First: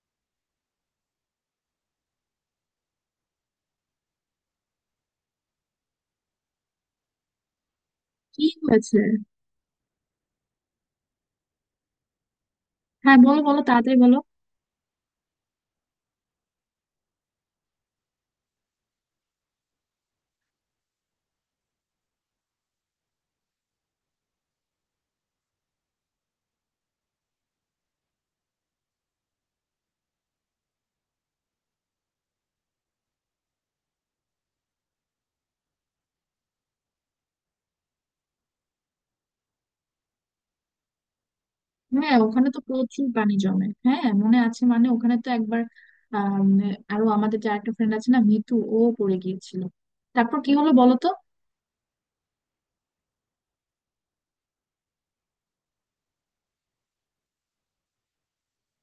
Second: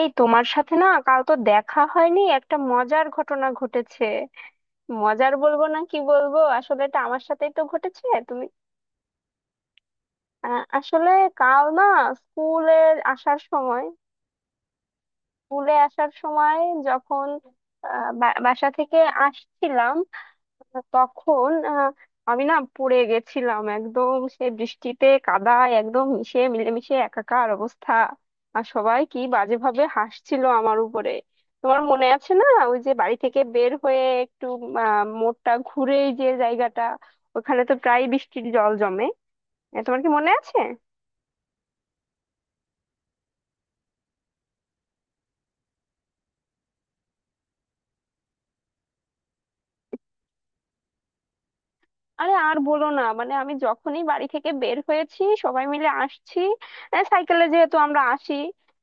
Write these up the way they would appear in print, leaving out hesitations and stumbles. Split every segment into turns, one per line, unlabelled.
এই তোমার সাথে না কাল তো দেখা হয়নি, একটা মজার ঘটনা ঘটেছে। মজার বলবো না কি বলবো, আসলে এটা আমার সাথেই তো ঘটেছে। তুমি
কি হয়েছে?
আসলে কাল না স্কুলে
হ্যাঁ,
আসার
বলো বলো
সময়,
তাড়াতাড়ি বলো।
স্কুলে আসার সময় যখন বাসা থেকে আসছিলাম, তখন আমি না পড়ে গেছিলাম, একদম সে বৃষ্টিতে কাদায় একদম মিশে মিলেমিশে একাকার অবস্থা। আর সবাই কি বাজেভাবে হাসছিল আমার উপরে। তোমার মনে আছে না, ওই যে বাড়ি থেকে বের হয়ে একটু মোড়টা ঘুরেই যে জায়গাটা, ওখানে তো প্রায় বৃষ্টির জল জমে। তোমার কি মনে আছে?
হ্যাঁ, ওখানে তো প্রচুর পানি জমে। হ্যাঁ, মনে আছে, মানে ওখানে তো একবার আম, আরো আমাদের যে আরেকটা ফ্রেন্ড আছে না, মিতু, ও পড়ে গিয়েছিল। তারপর কি হলো বলো তো?
আরে আর বলো না, মানে আমি যখনই বাড়ি থেকে বের হয়েছি, সবাই মিলে আসছি, সাইকেলে যেহেতু আমরা আসি,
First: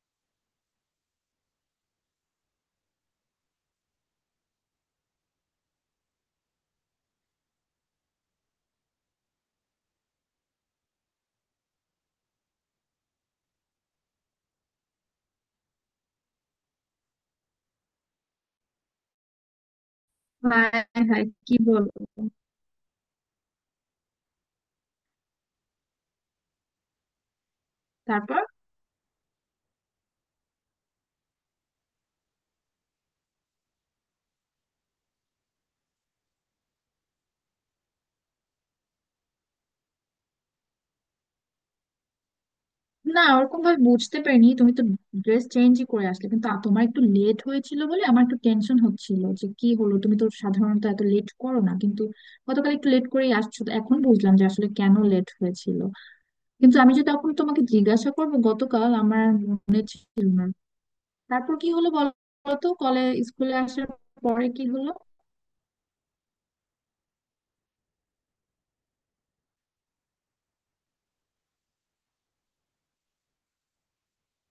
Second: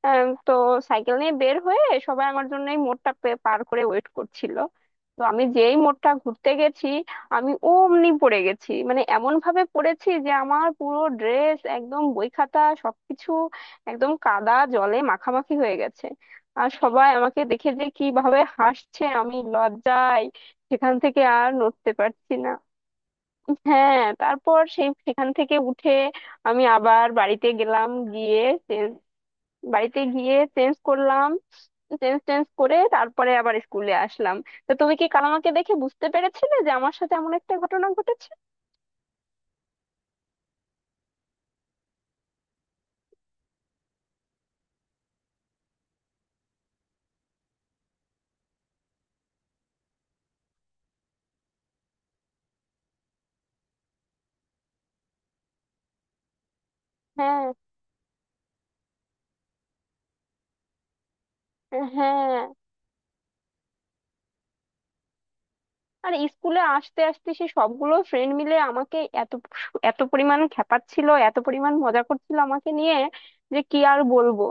তো সাইকেল নিয়ে বের হয়ে, সবাই আমার জন্য এই পার করে ওয়েট করছিল। তো আমি যেই মোড়টা ঘুরতে গেছি, আমি অমনি পড়ে গেছি, মানে এমন ভাবে পড়েছি যে আমার পুরো ড্রেস একদম, বই খাতা সবকিছু একদম কাদা জলে মাখামাখি হয়ে গেছে। আর সবাই আমাকে দেখে যে কিভাবে হাসছে, আমি লজ্জায় সেখান
হায়
থেকে
হায়,
আর
কি বলো!
নড়তে পারছি না। হ্যাঁ, তারপর সেখান থেকে উঠে আমি আবার বাড়িতে গেলাম,
তারপর?
গিয়ে চেঞ্জ, বাড়িতে গিয়ে চেঞ্জ করলাম, চেঞ্জ টেঞ্জ করে তারপরে আবার স্কুলে আসলাম। তো তুমি কি কাল আমাকে দেখে বুঝতে পেরেছিলে যে আমার সাথে এমন একটা ঘটনা ঘটেছে?
না, ওরকম ভাবে বুঝতে পারিনি। তুমি তো ড্রেস চেঞ্জই করে আসলে, কিন্তু তোমার একটু লেট হয়েছিল বলে আমার একটু টেনশন হচ্ছিল যে কি হলো, তুমি তো সাধারণত এত লেট করো না, কিন্তু গতকাল একটু লেট করেই আসছো, তো এখন বুঝলাম যে আসলে কেন লেট হয়েছিল। কিন্তু আমি যে তখন
হ্যাঁ।
তোমাকে জিজ্ঞাসা করবো, গতকাল আমার আর মনে ছিল না। তারপর কি হলো
হ্যাঁ।
বলতো কলে? স্কুলে আসার পরে কি হলো?
আর স্কুলে আসতে আসতে সে সবগুলো ফ্রেন্ড মিলে আমাকে এত এত পরিমাণ খেপাচ্ছিল, এত পরিমাণ মজা করছিল আমাকে নিয়ে যে কি আর বলবো।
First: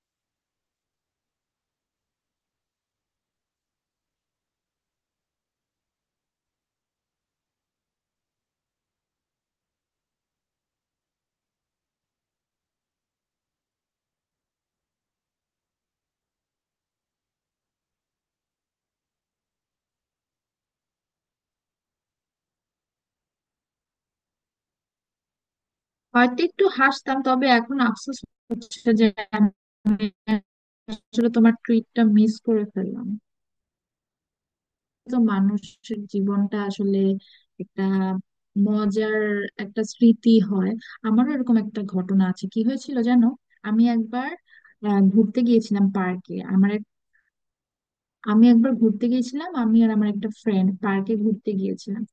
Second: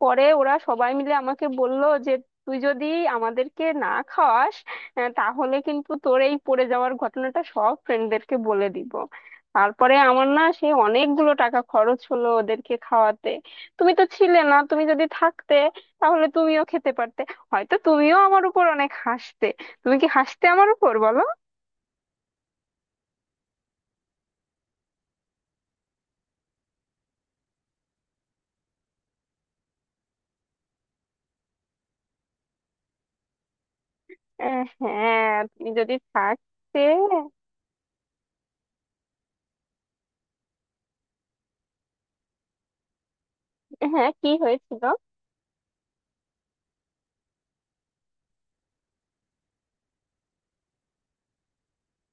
পরে ওরা সবাই মিলে আমাকে বলল যে, তুই যদি আমাদেরকে না খাওয়াস, তাহলে কিন্তু তোর এই পড়ে যাওয়ার ঘটনাটা সব ফ্রেন্ডদেরকে বলে দিব। তারপরে আমার না সে অনেকগুলো টাকা খরচ হলো ওদেরকে খাওয়াতে। তুমি তো ছিলে না, তুমি যদি থাকতে তাহলে তুমিও খেতে পারতে, হয়তো তুমিও আমার উপর অনেক হাসতে। তুমি কি হাসতে আমার উপর, বলো?
হয়তো একটু হাসতাম, তবে এখন আফসোস হচ্ছে যে আমি আসলে তোমার ট্রিটটা মিস করে ফেললাম। তো
হ্যাঁ, তুমি যদি
মানুষের জীবনটা
থাকতে।
আসলে একটা মজার একটা স্মৃতি হয়। আমারও এরকম একটা ঘটনা আছে, কি হয়েছিল জানো? আমি
হ্যাঁ, কি
একবার
হয়েছিল?
ঘুরতে গিয়েছিলাম পার্কে আমার। আমি একবার ঘুরতে গিয়েছিলাম, আমি আর আমার একটা ফ্রেন্ড পার্কে ঘুরতে গিয়েছিলাম।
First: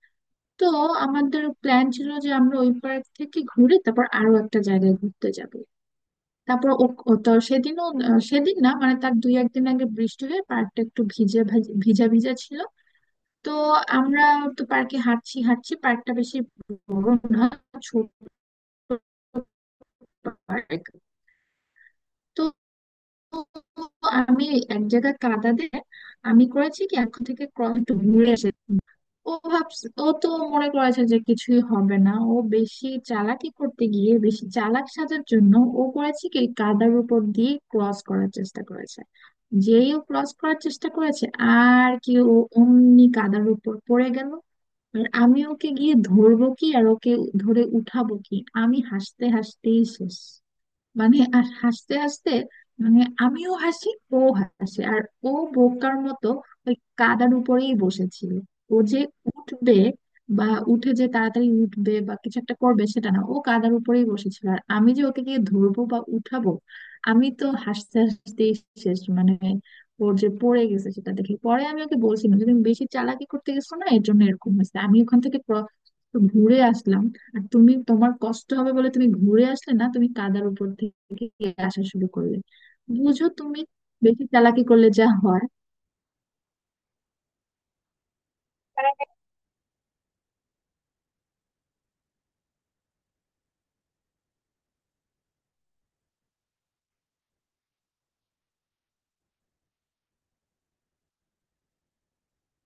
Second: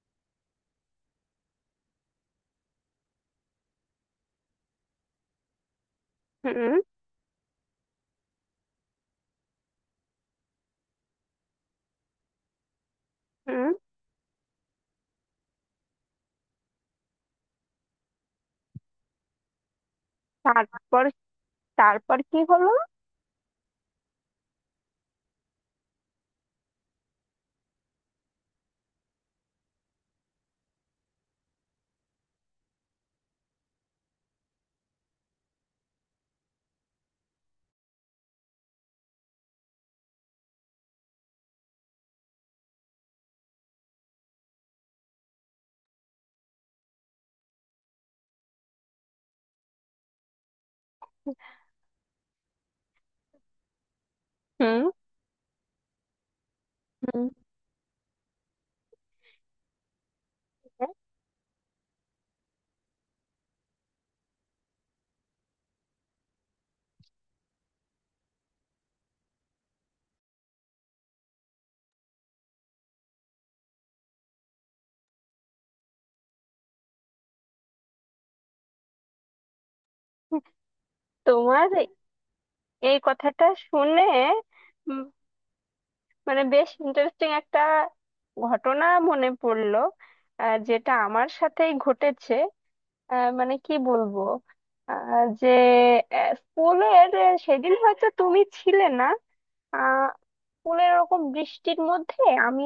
তো আমাদের প্ল্যান ছিল যে আমরা ওই পার্ক থেকে ঘুরে তারপর আরো একটা জায়গায় ঘুরতে যাব। তারপর
হুম।
ও, সেদিন না মানে তার দুই একদিন আগে বৃষ্টি হয়ে পার্কটা একটু ভিজে, ভিজা ভিজা ছিল। তো
হুম,
আমরা তো পার্কে হাঁটছি হাঁটছি, পার্কটা বেশি বড় না, ছোট পার্ক।
তারপর? তারপর কি
তো
হলো?
আমি এক জায়গায় কাদা দিয়ে আমি করেছি কি, এখন থেকে ক্রস একটু ঘুরে এসে। ও ভাবছে, ও তো মনে করেছে যে কিছুই হবে না। ও বেশি চালাকি করতে গিয়ে বেশি চালাক সাজার জন্য ও করেছে কি, কাদার উপর দিয়ে ক্রস করার চেষ্টা করেছে। যেই ও ক্রস করার চেষ্টা করেছে আর কি, ও অমনি কাদার উপর পড়ে গেল। আর আমি ওকে গিয়ে ধরবো কি আর ওকে ধরে উঠাবো কি, আমি হাসতে হাসতেই শেষ। মানে আর হাসতে হাসতে, মানে আমিও হাসি, ও হাসে।
হুম।
আর ও বোকার মতো ওই
হুম,
কাদার উপরেই বসেছিল। ও যে উঠবে বা উঠে
হ্যাঁ,
যে তাড়াতাড়ি উঠবে বা কিছু একটা করবে, সেটা না, ও কাদার উপরেই বসেছিল। আর আমি যে ওকে গিয়ে ধরবো বা উঠাবো, আমি তো হাসতে হাসতেই শেষ। মানে ওর যে পড়ে গেছে সেটা দেখে পরে আমি ওকে বলছিলাম যে তুমি বেশি চালাকি করতে গেছো না, এর জন্য এরকম হয়েছে। আমি ওখান থেকে ঘুরে আসলাম, আর তুমি তোমার কষ্ট হবে বলে তুমি ঘুরে আসলে না, তুমি কাদার উপর থেকে
তোমার
আসা শুরু করলে।
এই
বুঝো,
কথাটা
তুমি
শুনে
বেশি চালাকি করলে
উম,
যা হয়।
মানে বেশ ইন্টারেস্টিং একটা ঘটনা মনে পড়লো, যেটা আমার সাথেই ঘটেছে। আহ, মানে কি বলবো আহ, যে আহ, স্কুলের সেদিন হয়তো তুমি ছিলে না। আহ স্কুলের ওরকম বৃষ্টির মধ্যে আমি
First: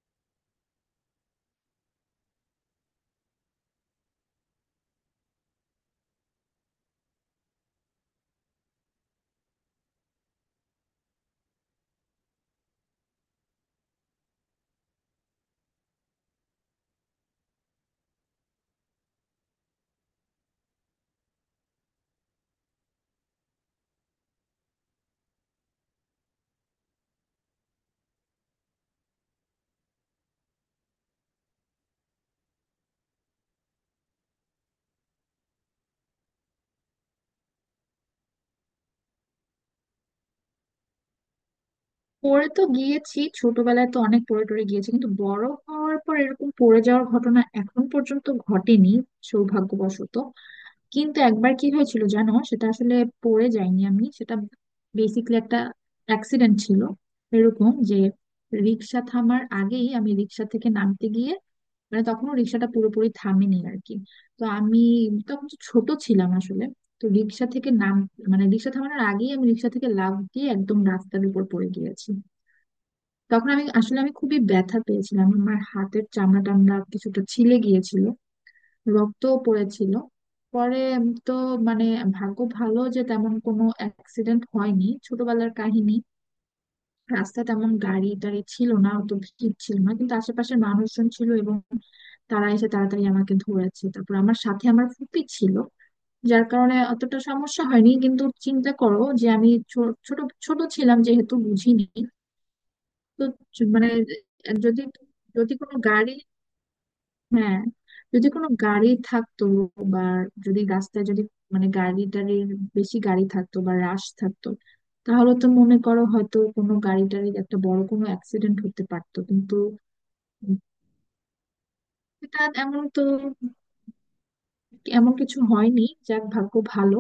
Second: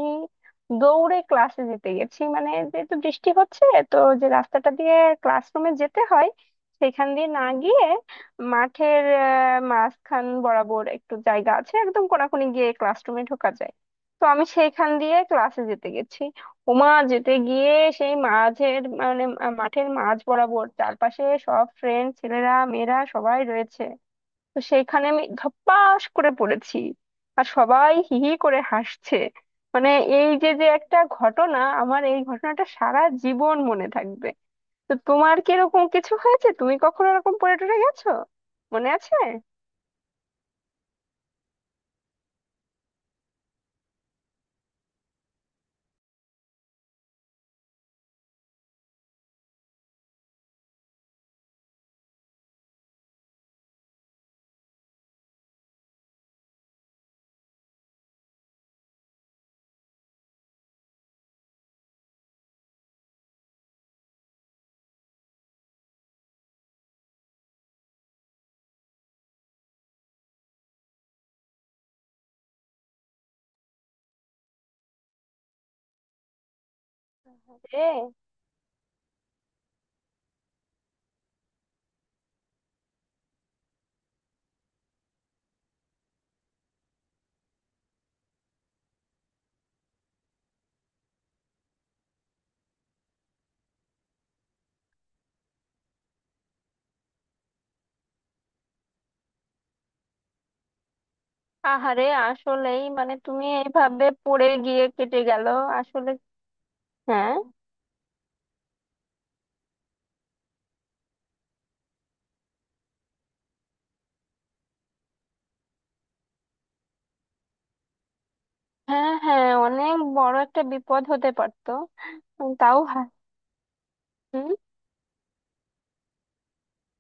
দৌড়ে ক্লাসে যেতে গেছি, মানে যেহেতু বৃষ্টি হচ্ছে, তো যে রাস্তাটা দিয়ে ক্লাসরুমে যেতে হয় সেখান দিয়ে না গিয়ে মাঠের মাঝখান বরাবর একটু জায়গা আছে, একদম কোনাকুনি গিয়ে ক্লাসরুমে ঢোকা যায়। তো আমি সেইখান দিয়ে ক্লাসে যেতে গেছি, ওমা যেতে গিয়ে সেই মাঝের মাঠের মাঝ বরাবর চারপাশে সব ফ্রেন্ড, ছেলেরা মেয়েরা সবাই রয়েছে। তো সেইখানে আমি ধপাস করে পড়েছি, আর সবাই হি হি করে হাসছে। মানে এই যে যে একটা ঘটনা, আমার এই ঘটনাটা সারা জীবন মনে থাকবে। তো তোমার কি এরকম কিছু হয়েছে? তুমি কখনো এরকম পড়ে টরে গেছো, মনে আছে?
পড়ে তো গিয়েছি, ছোটবেলায় তো অনেক পড়ে টরে গিয়েছি, কিন্তু বড় হওয়ার পর এরকম পড়ে যাওয়ার ঘটনা এখন পর্যন্ত ঘটেনি, সৌভাগ্যবশত। কিন্তু একবার কি হয়েছিল জানো, সেটা আসলে পড়ে যায়নি, আমি সেটা বেসিক্যালি একটা অ্যাক্সিডেন্ট ছিল এরকম যে, রিক্সা থামার আগেই আমি রিক্সা থেকে নামতে গিয়ে, মানে তখনও রিক্সাটা পুরোপুরি থামেনি আর কি। তো আমি তখন তো ছোট ছিলাম আসলে। তো রিক্সা থেকে নাম মানে রিক্সা থামানোর আগেই আমি রিক্সা থেকে লাফ দিয়ে একদম রাস্তার উপর পড়ে গিয়েছি। তখন আমি আসলে, আমি খুবই ব্যথা পেয়েছিলাম। আমার হাতের চামড়া টামড়া কিছুটা ছিলে
রে,
গিয়েছিল, রক্তও পড়েছিল। পরে তো, মানে ভাগ্য ভালো যে তেমন কোনো অ্যাক্সিডেন্ট হয়নি। ছোটবেলার কাহিনী, রাস্তা তেমন গাড়ি টাড়ি ছিল না, অত ভিড় ছিল না, কিন্তু আশেপাশের মানুষজন ছিল, এবং তারা এসে তাড়াতাড়ি আমাকে ধরেছে। তারপর আমার সাথে আমার ফুপি ছিল, যার কারণে অতটা সমস্যা হয়নি। কিন্তু চিন্তা করো যে আমি ছোট ছোট ছিলাম, যেহেতু বুঝিনি।
আহারে, আসলেই মানে
তো
তুমি
মানে
এইভাবে পড়ে
যদি
গিয়ে কেটে গেল।
যদি কোনো
আসলে
গাড়ি...
হ্যাঁ।
হ্যাঁ, যদি কোনো গাড়ি থাকতো, বা যদি রাস্তায়, যদি মানে গাড়ি টাড়ির, বেশি গাড়ি থাকতো বা রাশ থাকতো, তাহলে তো মনে করো হয়তো কোনো গাড়ি টাড়ির একটা বড় কোনো অ্যাক্সিডেন্ট হতে
হ্যাঁ।
পারতো,
হ্যাঁ,
কিন্তু
অনেক বড় একটা বিপদ হতে পারতো।
এটা
তাও,
এমন তো,
হ্যাঁ।
এমন কিছু হয়নি। যাক, ভাগ্য ভালো।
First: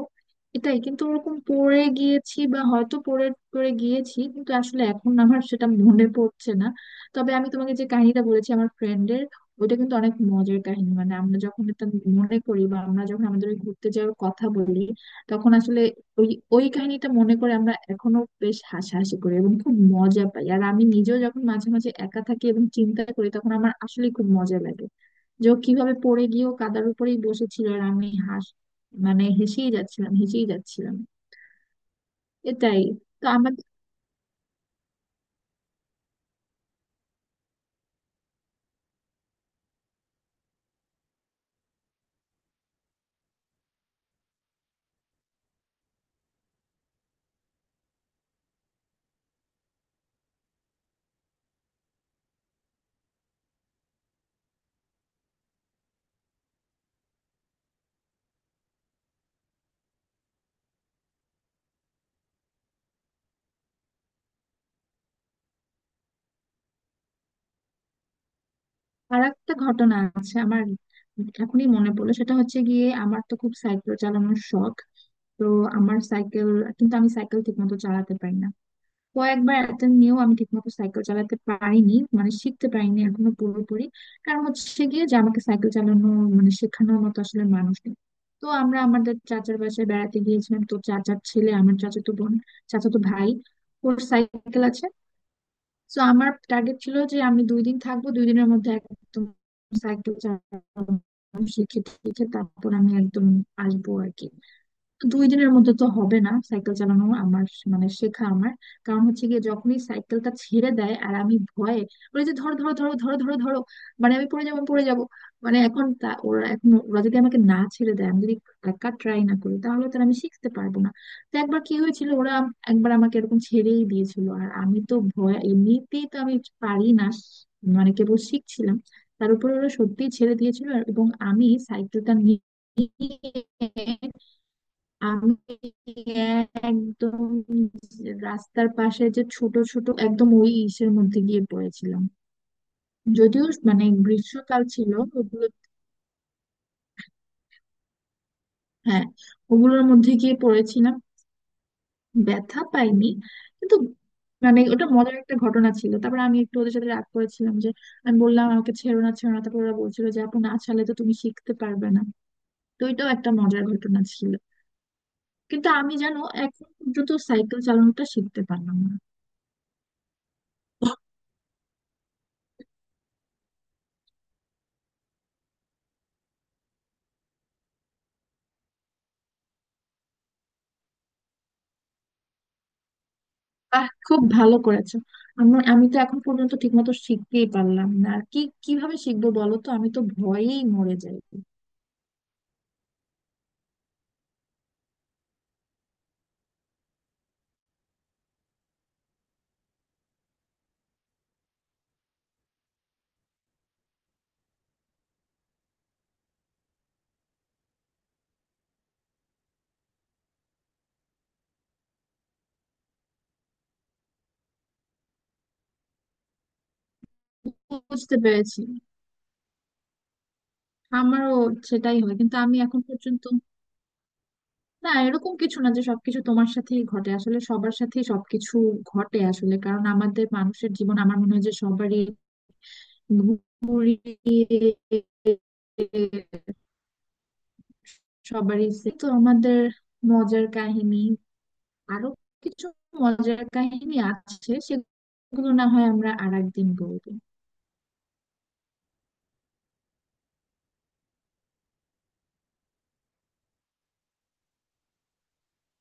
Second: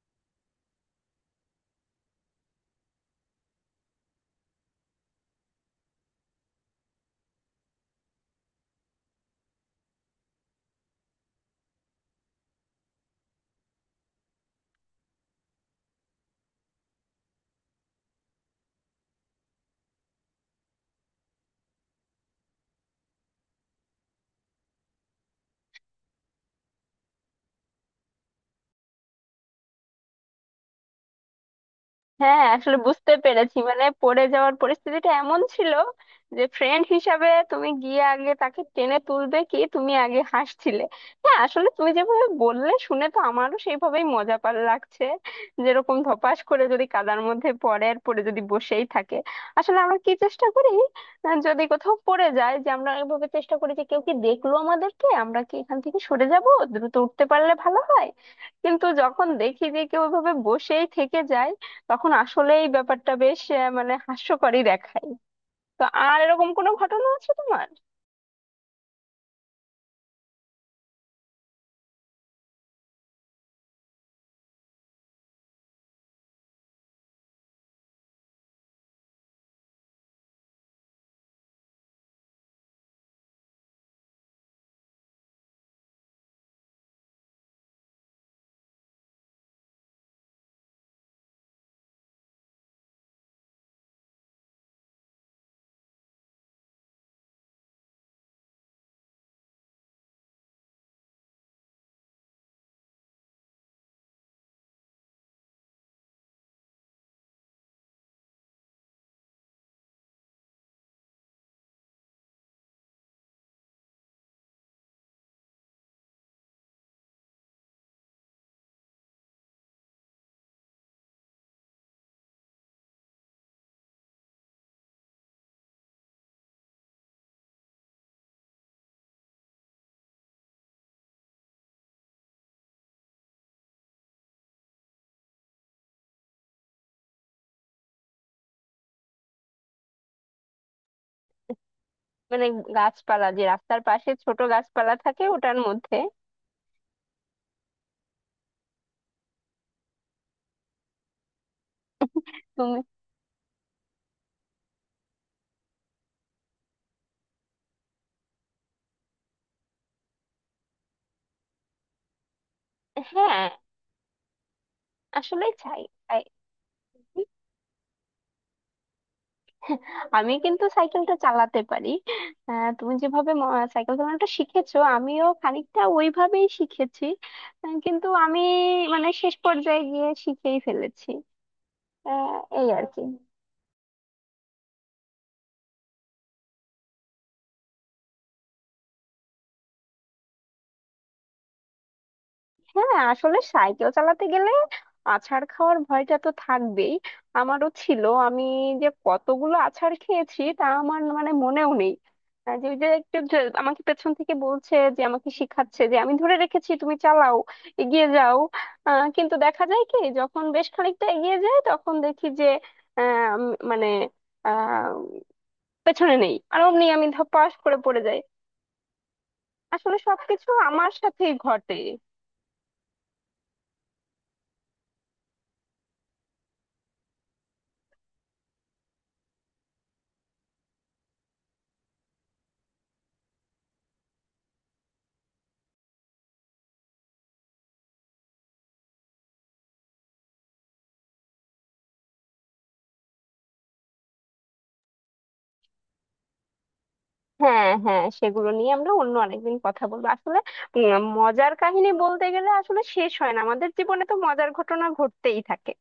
এটাই, কিন্তু ওরকম পড়ে গিয়েছি বা হয়তো পড়ে পড়ে গিয়েছি, কিন্তু আসলে এখন আমার সেটা মনে পড়ছে না। তবে আমি তোমাকে যে কাহিনীটা বলেছি আমার ফ্রেন্ডের, ওইটা কিন্তু অনেক মজার কাহিনী। মানে আমরা যখন এটা মনে করি বা আমরা যখন আমাদের ওই ঘুরতে যাওয়ার কথা বলি, তখন আসলে ওই ওই কাহিনীটা মনে করে আমরা এখনো বেশ হাসাহাসি করি এবং খুব মজা পাই। আর আমি নিজেও যখন মাঝে মাঝে একা থাকি এবং চিন্তা করি, তখন আমার আসলে খুব মজা লাগে যে ও কিভাবে পড়ে গিয়েও কাদার উপরেই বসেছিল, আর আমি মানে হেসেই যাচ্ছিলাম, হেসেই যাচ্ছিলাম।
হ্যাঁ, আসলে
এটাই।
বুঝতে
তো আমার
পেরেছি, মানে পড়ে যাওয়ার পরিস্থিতিটা এমন ছিল যে ফ্রেন্ড হিসাবে তুমি গিয়ে আগে তাকে টেনে তুলবে কি, তুমি আগে হাসছিলে। হ্যাঁ, আসলে তুমি যেভাবে বললে শুনে তো আমারও সেইভাবেই মজা পার লাগছে। যেরকম ধপাস করে যদি কাদার মধ্যে পড়ে আর পড়ে যদি বসেই থাকে, আসলে আমরা কি চেষ্টা করি, যদি কোথাও পড়ে যায়, যে আমরা এভাবে চেষ্টা করি যে কেউ কি দেখলো আমাদেরকে, আমরা কি এখান থেকে সরে যাব, দ্রুত উঠতে পারলে ভালো হয়। কিন্তু যখন দেখি যে কেউ এভাবে বসেই থেকে যায়, তখন আসলেই ব্যাপারটা বেশ মানে হাস্যকরই দেখায়। তো আর এরকম কোনো ঘটনা আছে তোমার?
আর একটা ঘটনা আছে আমার, এখনই মনে পড়লো। সেটা হচ্ছে গিয়ে আমার তো খুব সাইকেল চালানোর শখ। তো আমার সাইকেল, কিন্তু আমি সাইকেল ঠিক মতো চালাতে পারি না। কয়েকবার অ্যাটেম্প নিয়েও আমি ঠিকমতো সাইকেল চালাতে পারিনি, মানে শিখতে পারিনি এখনো পুরোপুরি। কারণ হচ্ছে গিয়ে যে আমাকে সাইকেল চালানো মানে শেখানোর মতো আসলে মানুষ নেই। তো আমরা আমাদের চাচার বাসায় বেড়াতে গিয়েছিলাম, তো চাচার ছেলে, আমার চাচাতো বোন, চাচাতো ভাই, ওর সাইকেল আছে। তো আমার টার্গেট ছিল যে আমি দুই দিন থাকবো, দুই দিনের মধ্যে একদম সাইকেল চালানো শিখে টিখে তারপর আমি একদম আসবো আর কি। দুই দিনের মধ্যে তো হবে না সাইকেল চালানো আমার, মানে শেখা আমার। কারণ হচ্ছে গিয়ে যখনই সাইকেলটা ছেড়ে দেয়, আর আমি ভয়ে, ওই যে ধরো ধরো ধরো ধরো ধরো ধরো, মানে আমি পড়ে যাবো পড়ে যাবো। মানে এখন ওরা, এখন ওরা যদি আমাকে না ছেড়ে দেয়, আমি যদি একা ট্রাই না করি, তাহলে তাহলে আমি শিখতে পারবো না। তো একবার কি হয়েছিল, ওরা একবার আমাকে এরকম ছেড়েই দিয়েছিল, আর আমি তো ভয়, এমনিতেই তো আমি পারি না, মানে কেবল শিখছিলাম, তার উপরে ওরা সত্যিই ছেড়ে দিয়েছিল। এবং আমি সাইকেলটা নিয়ে আমি একদম রাস্তার পাশে যে ছোট ছোট একদম ওই ইসের মধ্যে গিয়ে পড়েছিলাম।
মানে গাছপালা, যে
যদিও
রাস্তার
মানে
পাশে ছোট
গ্রীষ্মকাল ছিল,
গাছপালা থাকে,
ওগুলো,
ওটার মধ্যে?
হ্যাঁ, ওগুলোর মধ্যে গিয়ে পড়েছিলাম। ব্যথা
তুমি,
পাইনি, কিন্তু মানে ওটা মজার একটা ঘটনা ছিল। তারপর আমি একটু ওদের সাথে রাগ করেছিলাম যে, আমি বললাম আমাকে ছেড়ো না ছেড়ো না, তারপর ওরা বলছিল যে আপু, না ছাড়লে তো তুমি শিখতে পারবে না। তো এটাও একটা
হ্যাঁ,
মজার ঘটনা ছিল।
আসলেই
কিন্তু
চাই।
আমি জানো
চাই।
এখন পর্যন্ত সাইকেল চালানোটা শিখতে পারলাম না।
আমি কিন্তু সাইকেলটা চালাতে পারি। আহ, তুমি যেভাবে সাইকেল চালানোটা শিখেছো, আমিও খানিকটা ওইভাবেই শিখেছি। কিন্তু আমি মানে শেষ পর্যায়ে গিয়ে শিখেই ফেলেছি। আহ, এই আর কি।
আহ, খুব ভালো করেছো। আমি আমি তো এখন পর্যন্ত ঠিকমতো শিখতেই পারলাম না আর কি। কিভাবে শিখবো বলো তো, আমি তো ভয়েই মরে যাই।
হ্যাঁ, আসলে সাইকেল চালাতে গেলে আছাড় খাওয়ার ভয়টা তো থাকবেই, আমারও ছিল। আমি যে কতগুলো আছাড় খেয়েছি তা আমার মানে মনেও নেই। যে ওই যে একটু যে- আমাকে পেছন থেকে বলছে, যে আমাকে শিখাচ্ছে যে আমি ধরে রেখেছি, তুমি চালাও, এগিয়ে যাও। কিন্তু দেখা যায় কি, যখন বেশ খানিকটা এগিয়ে যায় তখন দেখি যে আহ, উম, মানে আহ, পেছনে নেই, আর অমনি আমি ধপাস করে পড়ে
বুঝতে
যাই।
পেরেছি।
আসলে সবকিছু আমার
আমারও
সাথেই ঘটে।
সেটাই হয়, কিন্তু আমি এখন পর্যন্ত, না, এরকম কিছু না যে সবকিছু তোমার সাথেই ঘটে। আসলে সবার সাথেই সবকিছু ঘটে আসলে, কারণ আমাদের মানুষের জীবন, আমার মনে হয় যে সবারই ঘুরিয়ে সবারই তো আমাদের মজার কাহিনী, আরো কিছু মজার কাহিনী আছে, সেগুলো না হয় আমরা আর একদিন বলবো।
হ্যাঁ, হ্যাঁ, সেগুলো নিয়ে আমরা অন্য আরেকদিন কথা বলবো। আসলে মজার কাহিনী বলতে গেলে আসলে শেষ হয় না, আমাদের জীবনে তো মজার ঘটনা ঘটতেই থাকে।